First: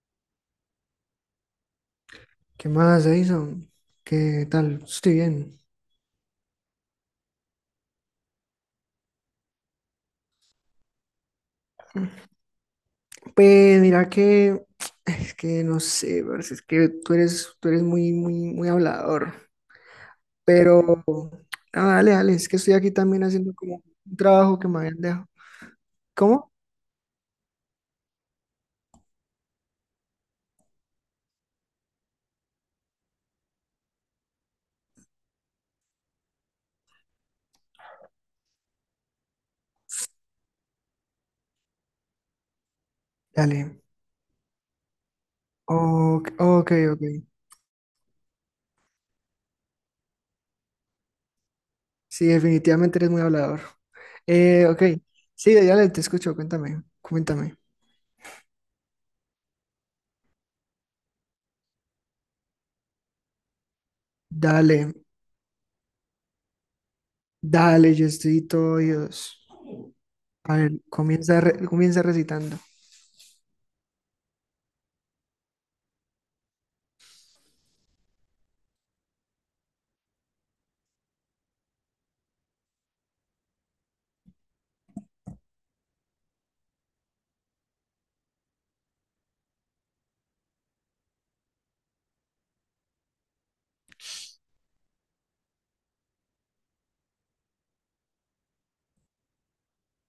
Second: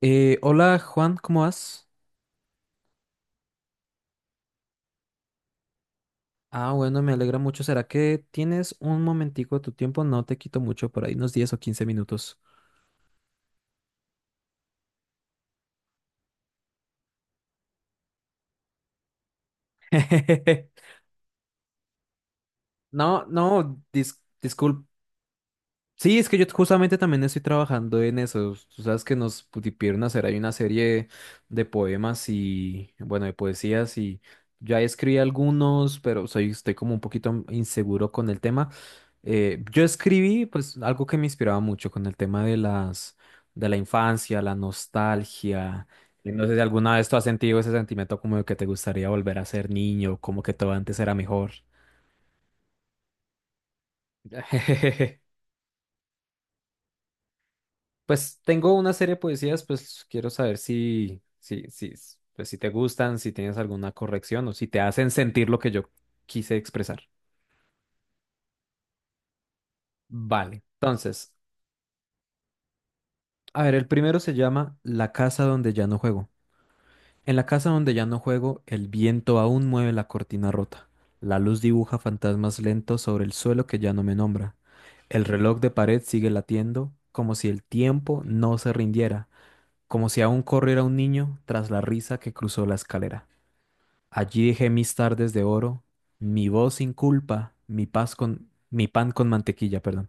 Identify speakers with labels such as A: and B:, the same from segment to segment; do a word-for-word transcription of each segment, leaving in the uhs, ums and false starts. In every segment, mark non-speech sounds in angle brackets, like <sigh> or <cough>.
A: Eh, hola Juan, ¿cómo vas?
B: ¿Qué más, Edison? ¿Qué tal? Estoy bien.
A: Ah, bueno, me alegra mucho. ¿Será que tienes un momentico de tu tiempo? No te quito mucho, por ahí unos diez o quince minutos.
B: Pues mira que es que no sé, parce, es que tú eres, tú eres muy, muy, muy hablador.
A: <laughs>
B: Pero no, dale, dale, es que estoy aquí
A: No,
B: también haciendo como
A: no, Dis,
B: un trabajo que me
A: disculpa,
B: habían dejado.
A: sí, es que yo
B: ¿Cómo?
A: justamente también estoy trabajando en eso. Tú sabes que nos pidieron hacer ahí una serie de poemas y, bueno, de poesías y ya escribí algunos, pero soy, estoy como un poquito inseguro con el tema. Eh, yo escribí, pues, algo que me inspiraba mucho con el tema de las, de la
B: Dale.
A: infancia, la nostalgia.
B: Ok,
A: Y no sé si
B: ok,
A: alguna
B: ok.
A: vez tú has sentido ese sentimiento como de que te gustaría volver a ser niño, como que todo antes era mejor.
B: Sí, definitivamente eres muy hablador. Eh, ok.
A: <laughs>
B: Sí, dale, te escucho, cuéntame, cuéntame.
A: Pues tengo una serie de poesías, pues quiero saber si, si, si, pues, si te gustan, si tienes alguna corrección o si te
B: Dale,
A: hacen sentir lo que yo quise expresar.
B: dale, yo estoy todo oídos. A
A: Vale.
B: ver,
A: Entonces,
B: comienza, re- comienza recitando.
A: a ver, el primero se llama La casa donde ya no juego. En la casa donde ya no juego, el viento aún mueve la cortina rota. La luz dibuja fantasmas lentos sobre el suelo que ya no me nombra. El reloj de pared sigue latiendo, como si el tiempo no se rindiera, como si aún corriera un niño tras la risa que cruzó la escalera. Allí dejé mis tardes de oro, mi voz sin culpa, mi paz con mi pan con mantequilla, perdón,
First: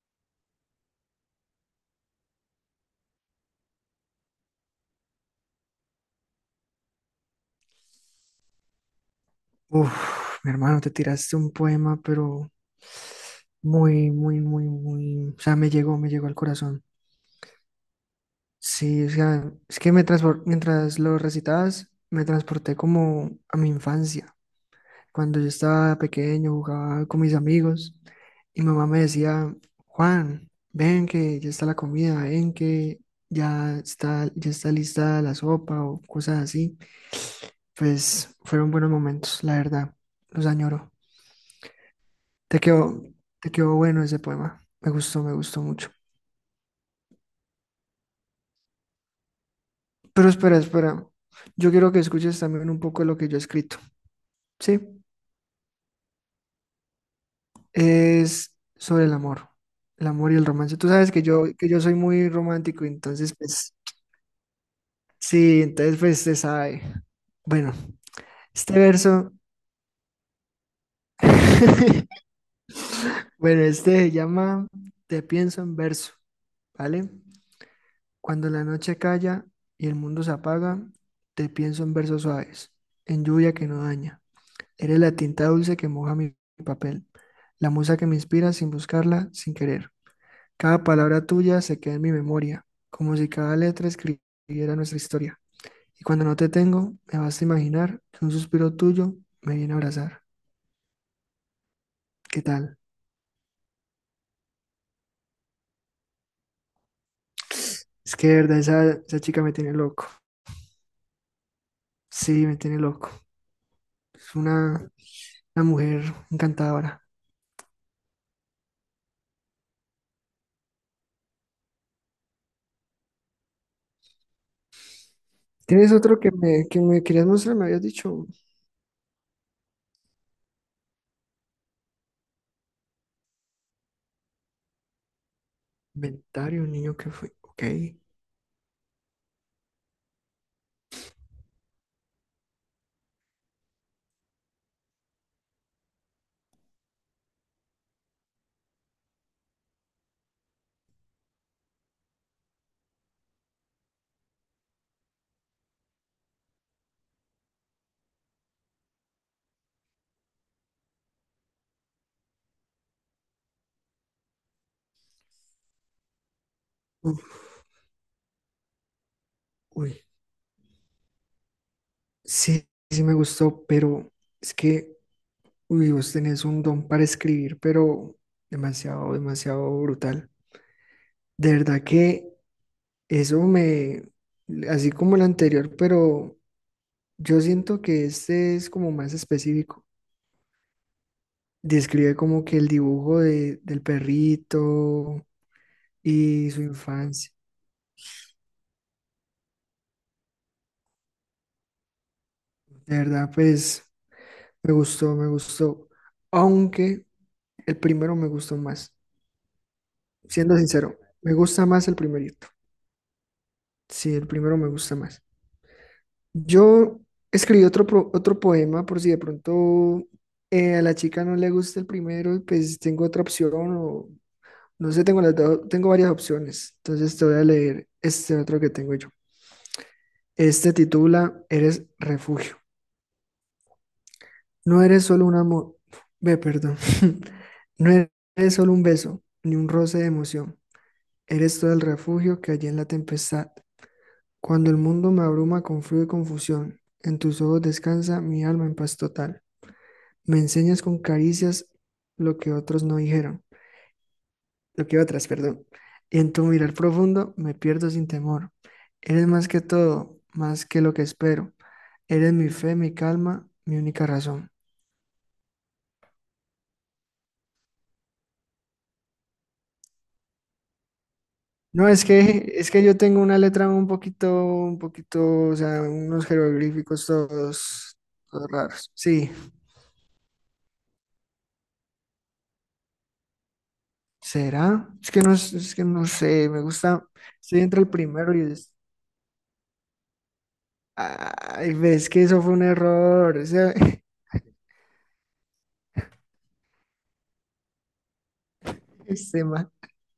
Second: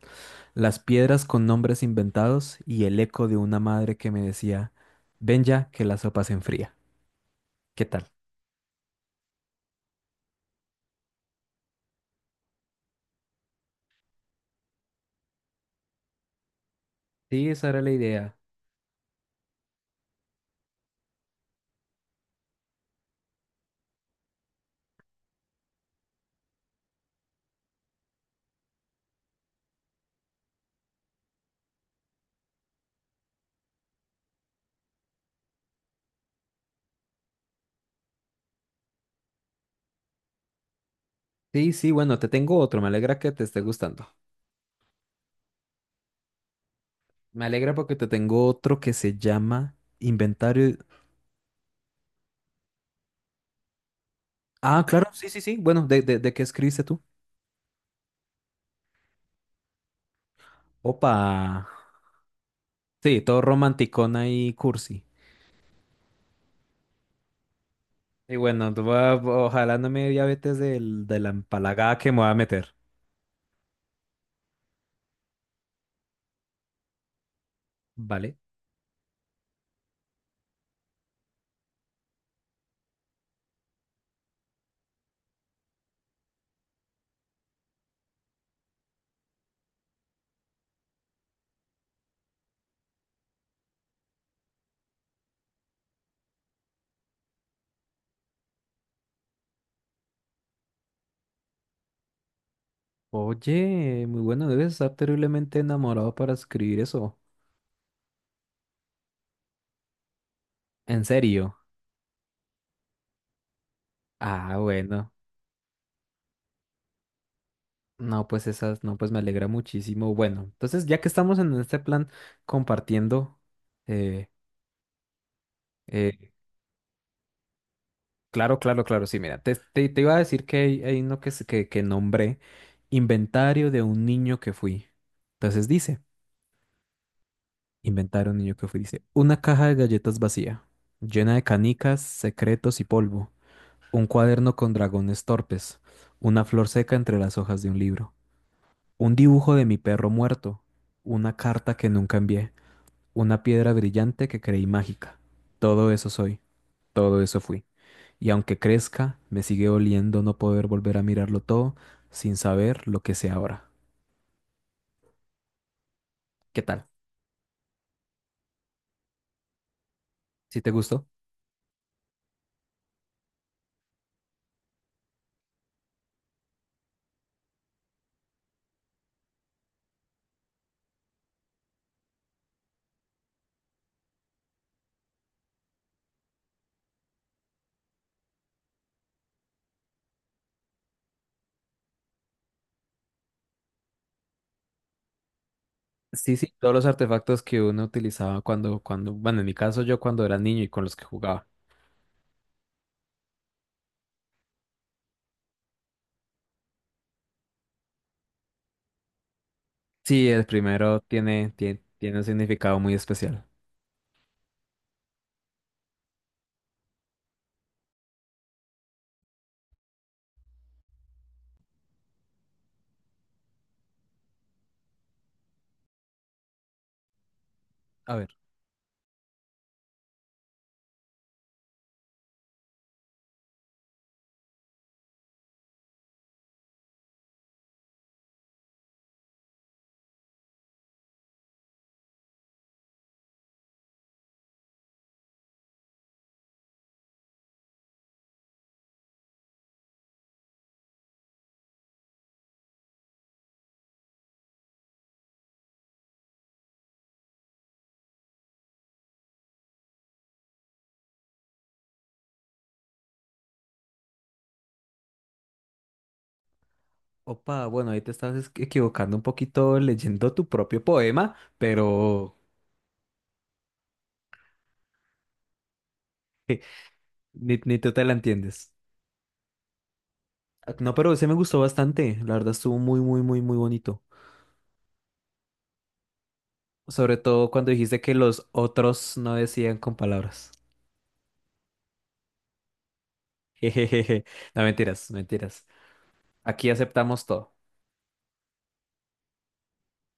A: las piedras con nombres inventados y el eco de una madre que me decía, ven ya que la sopa se enfría. ¿Qué tal?
B: Uf, mi hermano, te tiraste un poema, pero muy, muy, muy, muy, o sea, me llegó, me llegó al corazón.
A: Sí, esa era la idea.
B: Sí, o sea, es que me transpor- mientras lo recitabas, me transporté como a mi infancia. Cuando yo estaba pequeño, jugaba con mis amigos y mi mamá me decía, Juan, ven que ya está la comida, ven que ya está, ya está lista la sopa o cosas así. Pues fueron buenos momentos, la verdad, los añoro.
A: Sí, sí, bueno, te tengo
B: Te
A: otro, me
B: quedó,
A: alegra que te
B: te
A: esté
B: quedó bueno
A: gustando.
B: ese poema. Me gustó, me gustó mucho.
A: Me alegra porque te tengo otro que se llama
B: Pero espera,
A: Inventario.
B: espera. Yo quiero que escuches también un poco de lo que yo he escrito. Sí,
A: Ah, claro, sí, sí, sí. Bueno, ¿de, de, de qué escribiste tú?
B: es sobre el amor, el amor y el romance. Tú sabes
A: Opa.
B: que yo, que yo soy muy romántico,
A: Sí,
B: entonces,
A: todo
B: pues,
A: romanticona y cursi.
B: sí, entonces, pues, se sabe. Bueno,
A: Y bueno,
B: este
A: tú va-
B: verso,
A: ojalá no me dé diabetes del, de la empalagada que me voy
B: <laughs>
A: a meter.
B: bueno, este se llama Te pienso en verso, ¿vale?
A: Vale.
B: Cuando la noche calla y el mundo se apaga, te pienso en versos suaves, en lluvia que no daña. Eres la tinta dulce que moja mi papel, la musa que me inspira sin buscarla, sin querer. Cada palabra tuya se queda en mi memoria, como si cada letra escribiera nuestra historia. Y cuando no te tengo, me basta imaginar que un suspiro tuyo me viene a abrazar. ¿Qué tal?
A: Oye, muy bueno, debes estar terriblemente enamorado para escribir eso.
B: Es que de verdad esa, esa chica me tiene loco.
A: ¿En serio?
B: Sí, me tiene loco. Es
A: Ah,
B: una,
A: bueno.
B: una mujer encantadora.
A: No, pues esas, no, pues me alegra muchísimo. Bueno, entonces ya que estamos en este plan compartiendo, eh,
B: ¿Tienes otro
A: eh,
B: que me, que me querías mostrar? Me habías dicho
A: claro, claro, claro, sí, mira, te, te, te iba a decir que hay, hay uno que, se- que, que nombré, inventario de un niño que fui. Entonces dice.
B: inventario, un niño que fue. Ok.
A: Inventaron un niño que fue, dice, una caja de galletas vacía, llena de canicas, secretos y polvo, un cuaderno con dragones torpes, una flor seca entre las hojas de un libro, un dibujo de mi perro muerto, una carta que nunca envié, una piedra brillante que creí mágica. Todo eso soy, todo eso fui. Y aunque crezca, me sigue doliendo no poder volver a mirarlo todo sin saber lo que sé ahora. ¿Qué tal?
B: Uf, uy.
A: ¿Si te gustó?
B: Sí, sí me gustó, pero es que, uy, vos tenés un don para escribir, pero demasiado, demasiado brutal. De verdad que eso me, así como el anterior, pero yo siento que este es como más específico. Describe como que el dibujo de, del perrito
A: Sí,
B: y
A: sí,
B: su
A: todos los
B: infancia.
A: artefactos que uno utilizaba cuando, cuando, bueno, en mi caso yo cuando era niño y con los que jugaba.
B: De verdad, pues me gustó, me gustó. Aunque el primero me gustó más.
A: Sí, el
B: Siendo sincero,
A: primero
B: me
A: tiene,
B: gusta
A: tiene,
B: más el
A: tiene un
B: primerito.
A: significado muy especial.
B: Sí, el primero me gusta más. Yo escribí otro, pro- otro poema por si de pronto eh, a la chica no le gusta el primero, pues tengo otra opción o no sé, tengo, las do- tengo varias opciones. Entonces te voy a leer
A: A ver,
B: este otro que tengo yo. Este titula Eres refugio. No eres solo un amor, ve, perdón. <laughs> No eres solo un beso, ni un roce de emoción. Eres todo el refugio que hay en la tempestad. Cuando el mundo me abruma con frío y confusión, en tus ojos descansa mi alma en paz total. Me enseñas con caricias lo que otros no dijeron, lo que otras, perdón. Y en tu mirar profundo me pierdo sin temor. Eres más que todo, más que lo que espero. Eres mi fe, mi calma, mi única razón.
A: opa, bueno, ahí te estás es- equivocando un poquito leyendo tu propio poema,
B: No, es
A: pero
B: que es que yo tengo una letra un poquito, un poquito, o sea, unos jeroglíficos
A: <laughs> ni, ni tú
B: todos,
A: te la
B: todos
A: entiendes.
B: raros. Sí.
A: Ah, no, pero ese me gustó bastante, la verdad estuvo muy, muy, muy, muy bonito.
B: ¿Será? Es que no, es es que no sé, me gusta,
A: Sobre todo
B: estoy
A: cuando
B: entre el
A: dijiste que
B: primero y
A: los
B: es,
A: otros no decían con palabras. <laughs>
B: ay, ves que eso fue un error, ese, <laughs>
A: Jejeje. No, mentiras, mentiras. Aquí aceptamos todo.
B: ese ma-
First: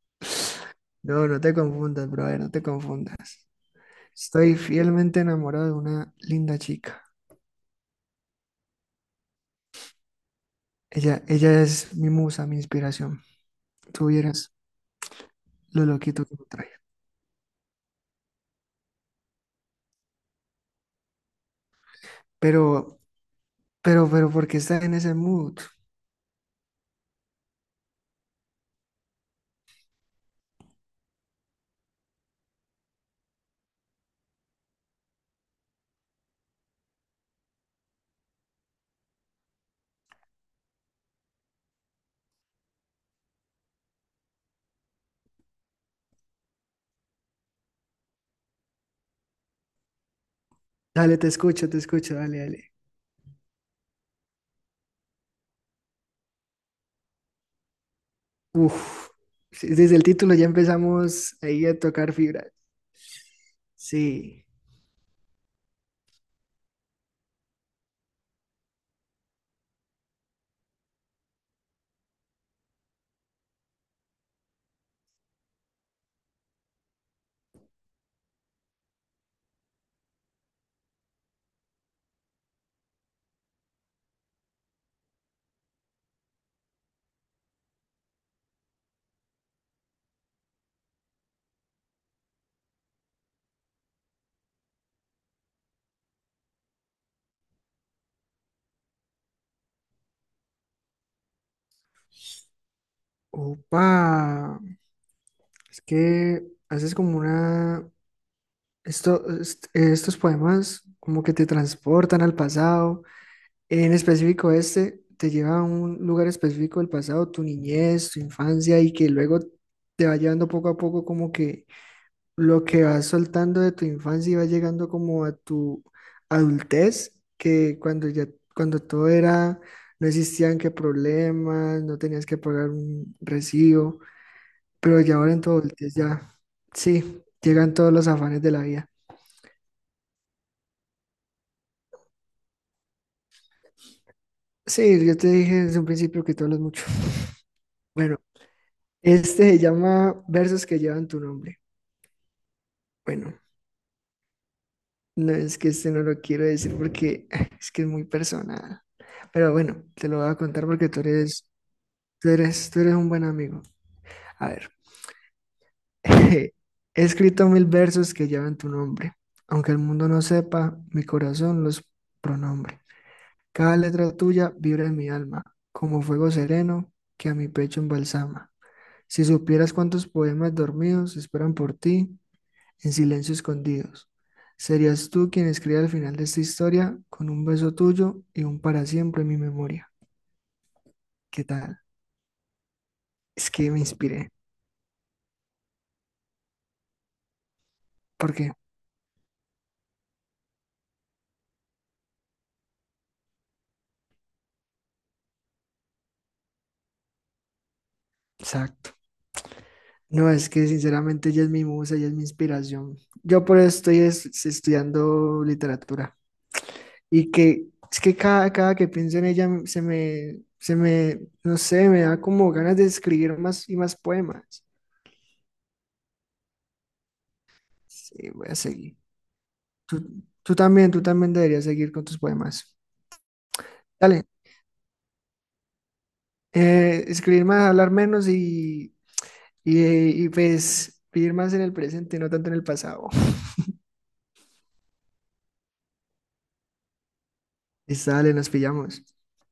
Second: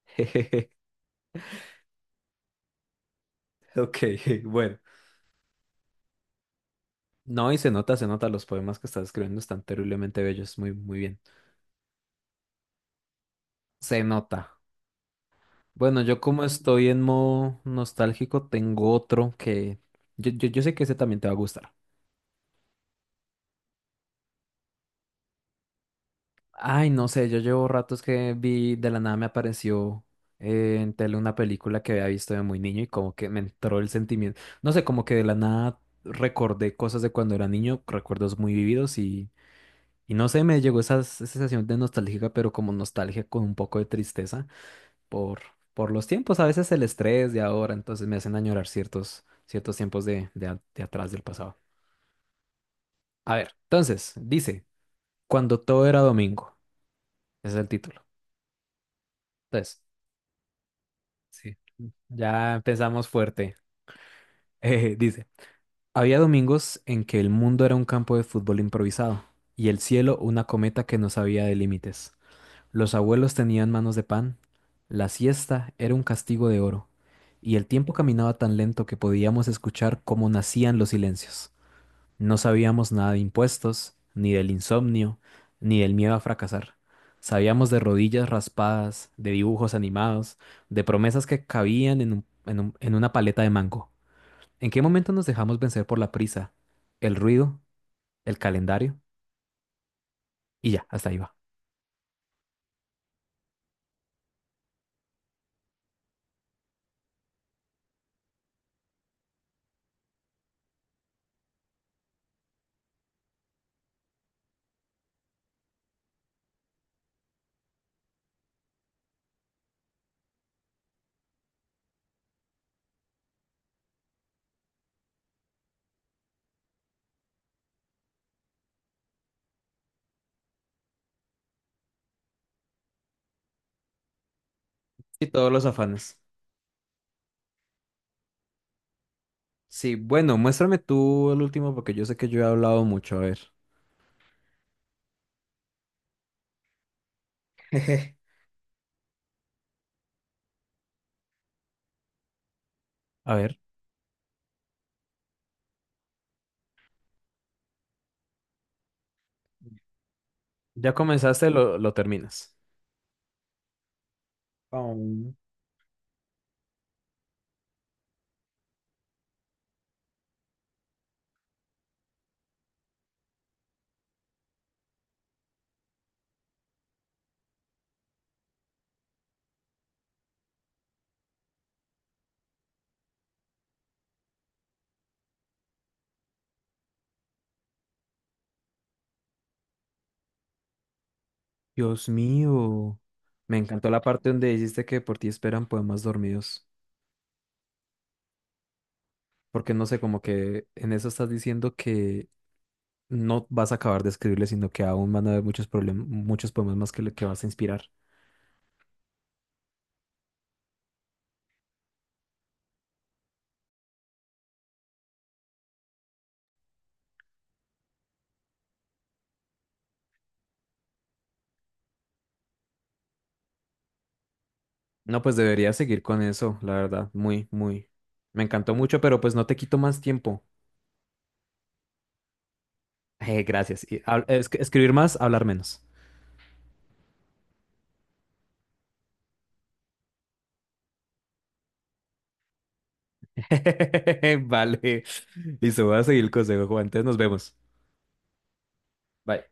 A: <laughs>
B: No, no te confundas, brother, no te confundas.
A: Ok, <laughs>
B: Estoy
A: bueno.
B: fielmente enamorado de una linda chica.
A: No, y se nota, se nota, los poemas que estás escribiendo están terriblemente bellos, muy, muy bien.
B: Ella, ella es mi musa, mi inspiración.
A: Se
B: Tú vieras
A: nota.
B: lo
A: Bueno, yo
B: loquito que
A: como
B: me trae.
A: estoy en modo nostálgico, tengo otro que yo, yo, yo sé que ese también te va a gustar.
B: Pero, pero, pero, ¿por qué estás en ese mood?
A: Ay, no sé, yo llevo ratos que vi, de la nada me apareció eh, en tele una película que había visto de muy niño y como que me entró el sentimiento. No sé, como que de la nada recordé cosas de cuando era niño, recuerdos muy vividos. Y no sé, me llegó esa s- sensación de nostálgica pero como nostalgia con un poco de tristeza por, por los tiempos, a veces el estrés de ahora, entonces me hacen añorar ciertos, ciertos tiempos de, de, a- de atrás
B: Dale,
A: del
B: te
A: pasado.
B: escucho, te escucho, dale, dale.
A: A ver, entonces, dice, cuando todo era domingo, ese es el título.
B: Uf, sí,
A: Entonces,
B: desde el título ya empezamos
A: sí,
B: ahí a tocar fibras.
A: ya empezamos fuerte. <laughs>
B: Sí.
A: Eh, dice, había domingos en que el mundo era un campo de fútbol improvisado y el cielo una cometa que no sabía de límites. Los abuelos tenían manos de pan, la siesta era un castigo de oro, y el tiempo caminaba tan lento que podíamos escuchar cómo nacían los silencios. No sabíamos nada de impuestos, ni del insomnio, ni del miedo a fracasar. Sabíamos de rodillas raspadas, de dibujos animados, de promesas que cabían en un- en un- en una paleta de mango. ¿En qué momento nos dejamos vencer por la prisa, el ruido, el calendario? Y ya, hasta ahí va.
B: Opa, es que haces como una... Esto, est- estos poemas como que te transportan al pasado. En específico este, te lleva a un lugar específico del pasado, tu niñez, tu infancia, y que luego te va llevando poco a poco como que lo que vas soltando de tu infancia y va llegando como a tu adultez, que cuando ya, cuando todo era, no existían que problemas, no tenías que pagar un recibo, pero ya
A: Y
B: ahora en tu
A: todos los
B: adultez
A: afanes.
B: ya, sí, llegan todos los afanes de la vida.
A: Sí, bueno, muéstrame tú el último porque yo sé que yo he hablado mucho. A ver.
B: Sí, yo te dije desde un principio que tú hablas mucho.
A: <laughs>
B: <laughs>
A: Jeje.
B: Bueno, este se llama Versos que llevan tu nombre.
A: A
B: Bueno,
A: ver.
B: no es que este no lo quiero decir porque <laughs> es que es muy personal. Pero bueno, te lo voy a contar porque
A: Ya
B: tú eres.
A: comenzaste, lo, lo
B: Tú
A: terminas.
B: eres, tú eres un buen amigo. A ver,
A: Oh.
B: <laughs> he escrito mil versos que llevan tu nombre. Aunque el mundo no sepa, mi corazón los pronombre. Cada letra tuya vibra en mi alma, como fuego sereno que a mi pecho embalsama. Si supieras cuántos poemas dormidos esperan por ti, en silencio escondidos, serías tú quien escriba al final de esta historia con un beso tuyo y un para siempre en mi memoria. ¿Qué tal?
A: Dios mío.
B: Es
A: Me <laughs>
B: que me
A: encantó la parte
B: inspiré,
A: donde dijiste que por ti esperan poemas dormidos.
B: porque,
A: Porque no sé, como que en eso estás diciendo que no vas a acabar de escribirle, sino que aún van a haber muchos problemas, muchos poemas más que, le- que vas a inspirar.
B: o sea, no, es que sinceramente ella es mi musa, ella es mi inspiración. Yo por eso estoy es- estudiando literatura. Y que es que cada, cada que pienso en ella se me, se me, no sé, me da como ganas de escribir más y más poemas.
A: No, pues debería seguir con eso, la verdad. Muy, muy.
B: Sí,
A: Me
B: voy a
A: encantó
B: seguir.
A: mucho, pero pues no te quito
B: Tú,
A: más tiempo.
B: tú también, tú también deberías seguir con tus poemas.
A: Eh, gracias. Y hab-
B: Dale,
A: es- escribir más, hablar menos.
B: eh, escribir más, hablar menos y, y, y pues vivir más en el presente, no tanto en el pasado.
A: <laughs> Vale. Listo, voy a seguir el consejo, Juan. Entonces nos vemos.
B: Listo, dale, nos pillamos.
A: Bye.